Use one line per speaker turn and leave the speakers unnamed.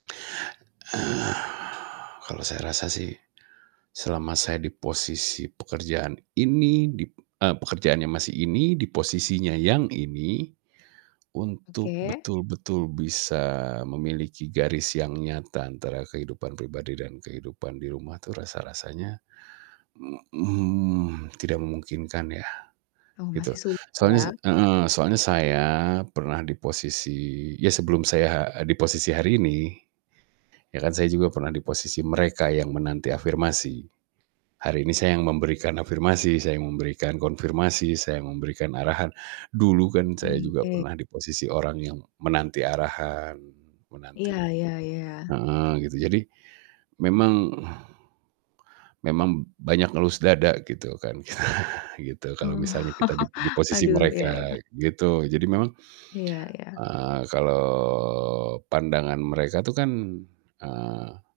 Kalau saya rasa sih, selama saya di posisi pekerjaan ini, di e pekerjaannya masih ini, di posisinya yang ini, untuk
Oke.
betul-betul bisa memiliki garis yang nyata antara kehidupan pribadi dan kehidupan di rumah itu rasa-rasanya, mmm mmm, tidak memungkinkan, ya,
Oh,
gitu.
masih sulit,
Soalnya sa
ya?
heeh, soalnya saya pernah di posisi ya, sebelum saya ha di posisi hari ini, ya, kan saya juga pernah di posisi mereka yang menanti afirmasi. Hari ini saya yang memberikan afirmasi, saya yang memberikan konfirmasi, saya yang memberikan arahan. Dulu kan saya
Mmm,
juga
oke.
pernah di posisi orang yang menanti arahan,
Iya
menanti
iya iya.
heeh, gitu. Jadi memang memang banyak ngelus dada, gitu kan. Gitu, kalau
Oh.
misalnya kita di di posisi
Aduh, iya
mereka,
iya.
gitu. Jadi memang,
Iya iya.
eee, kalau pandangan mereka tuh kan, eee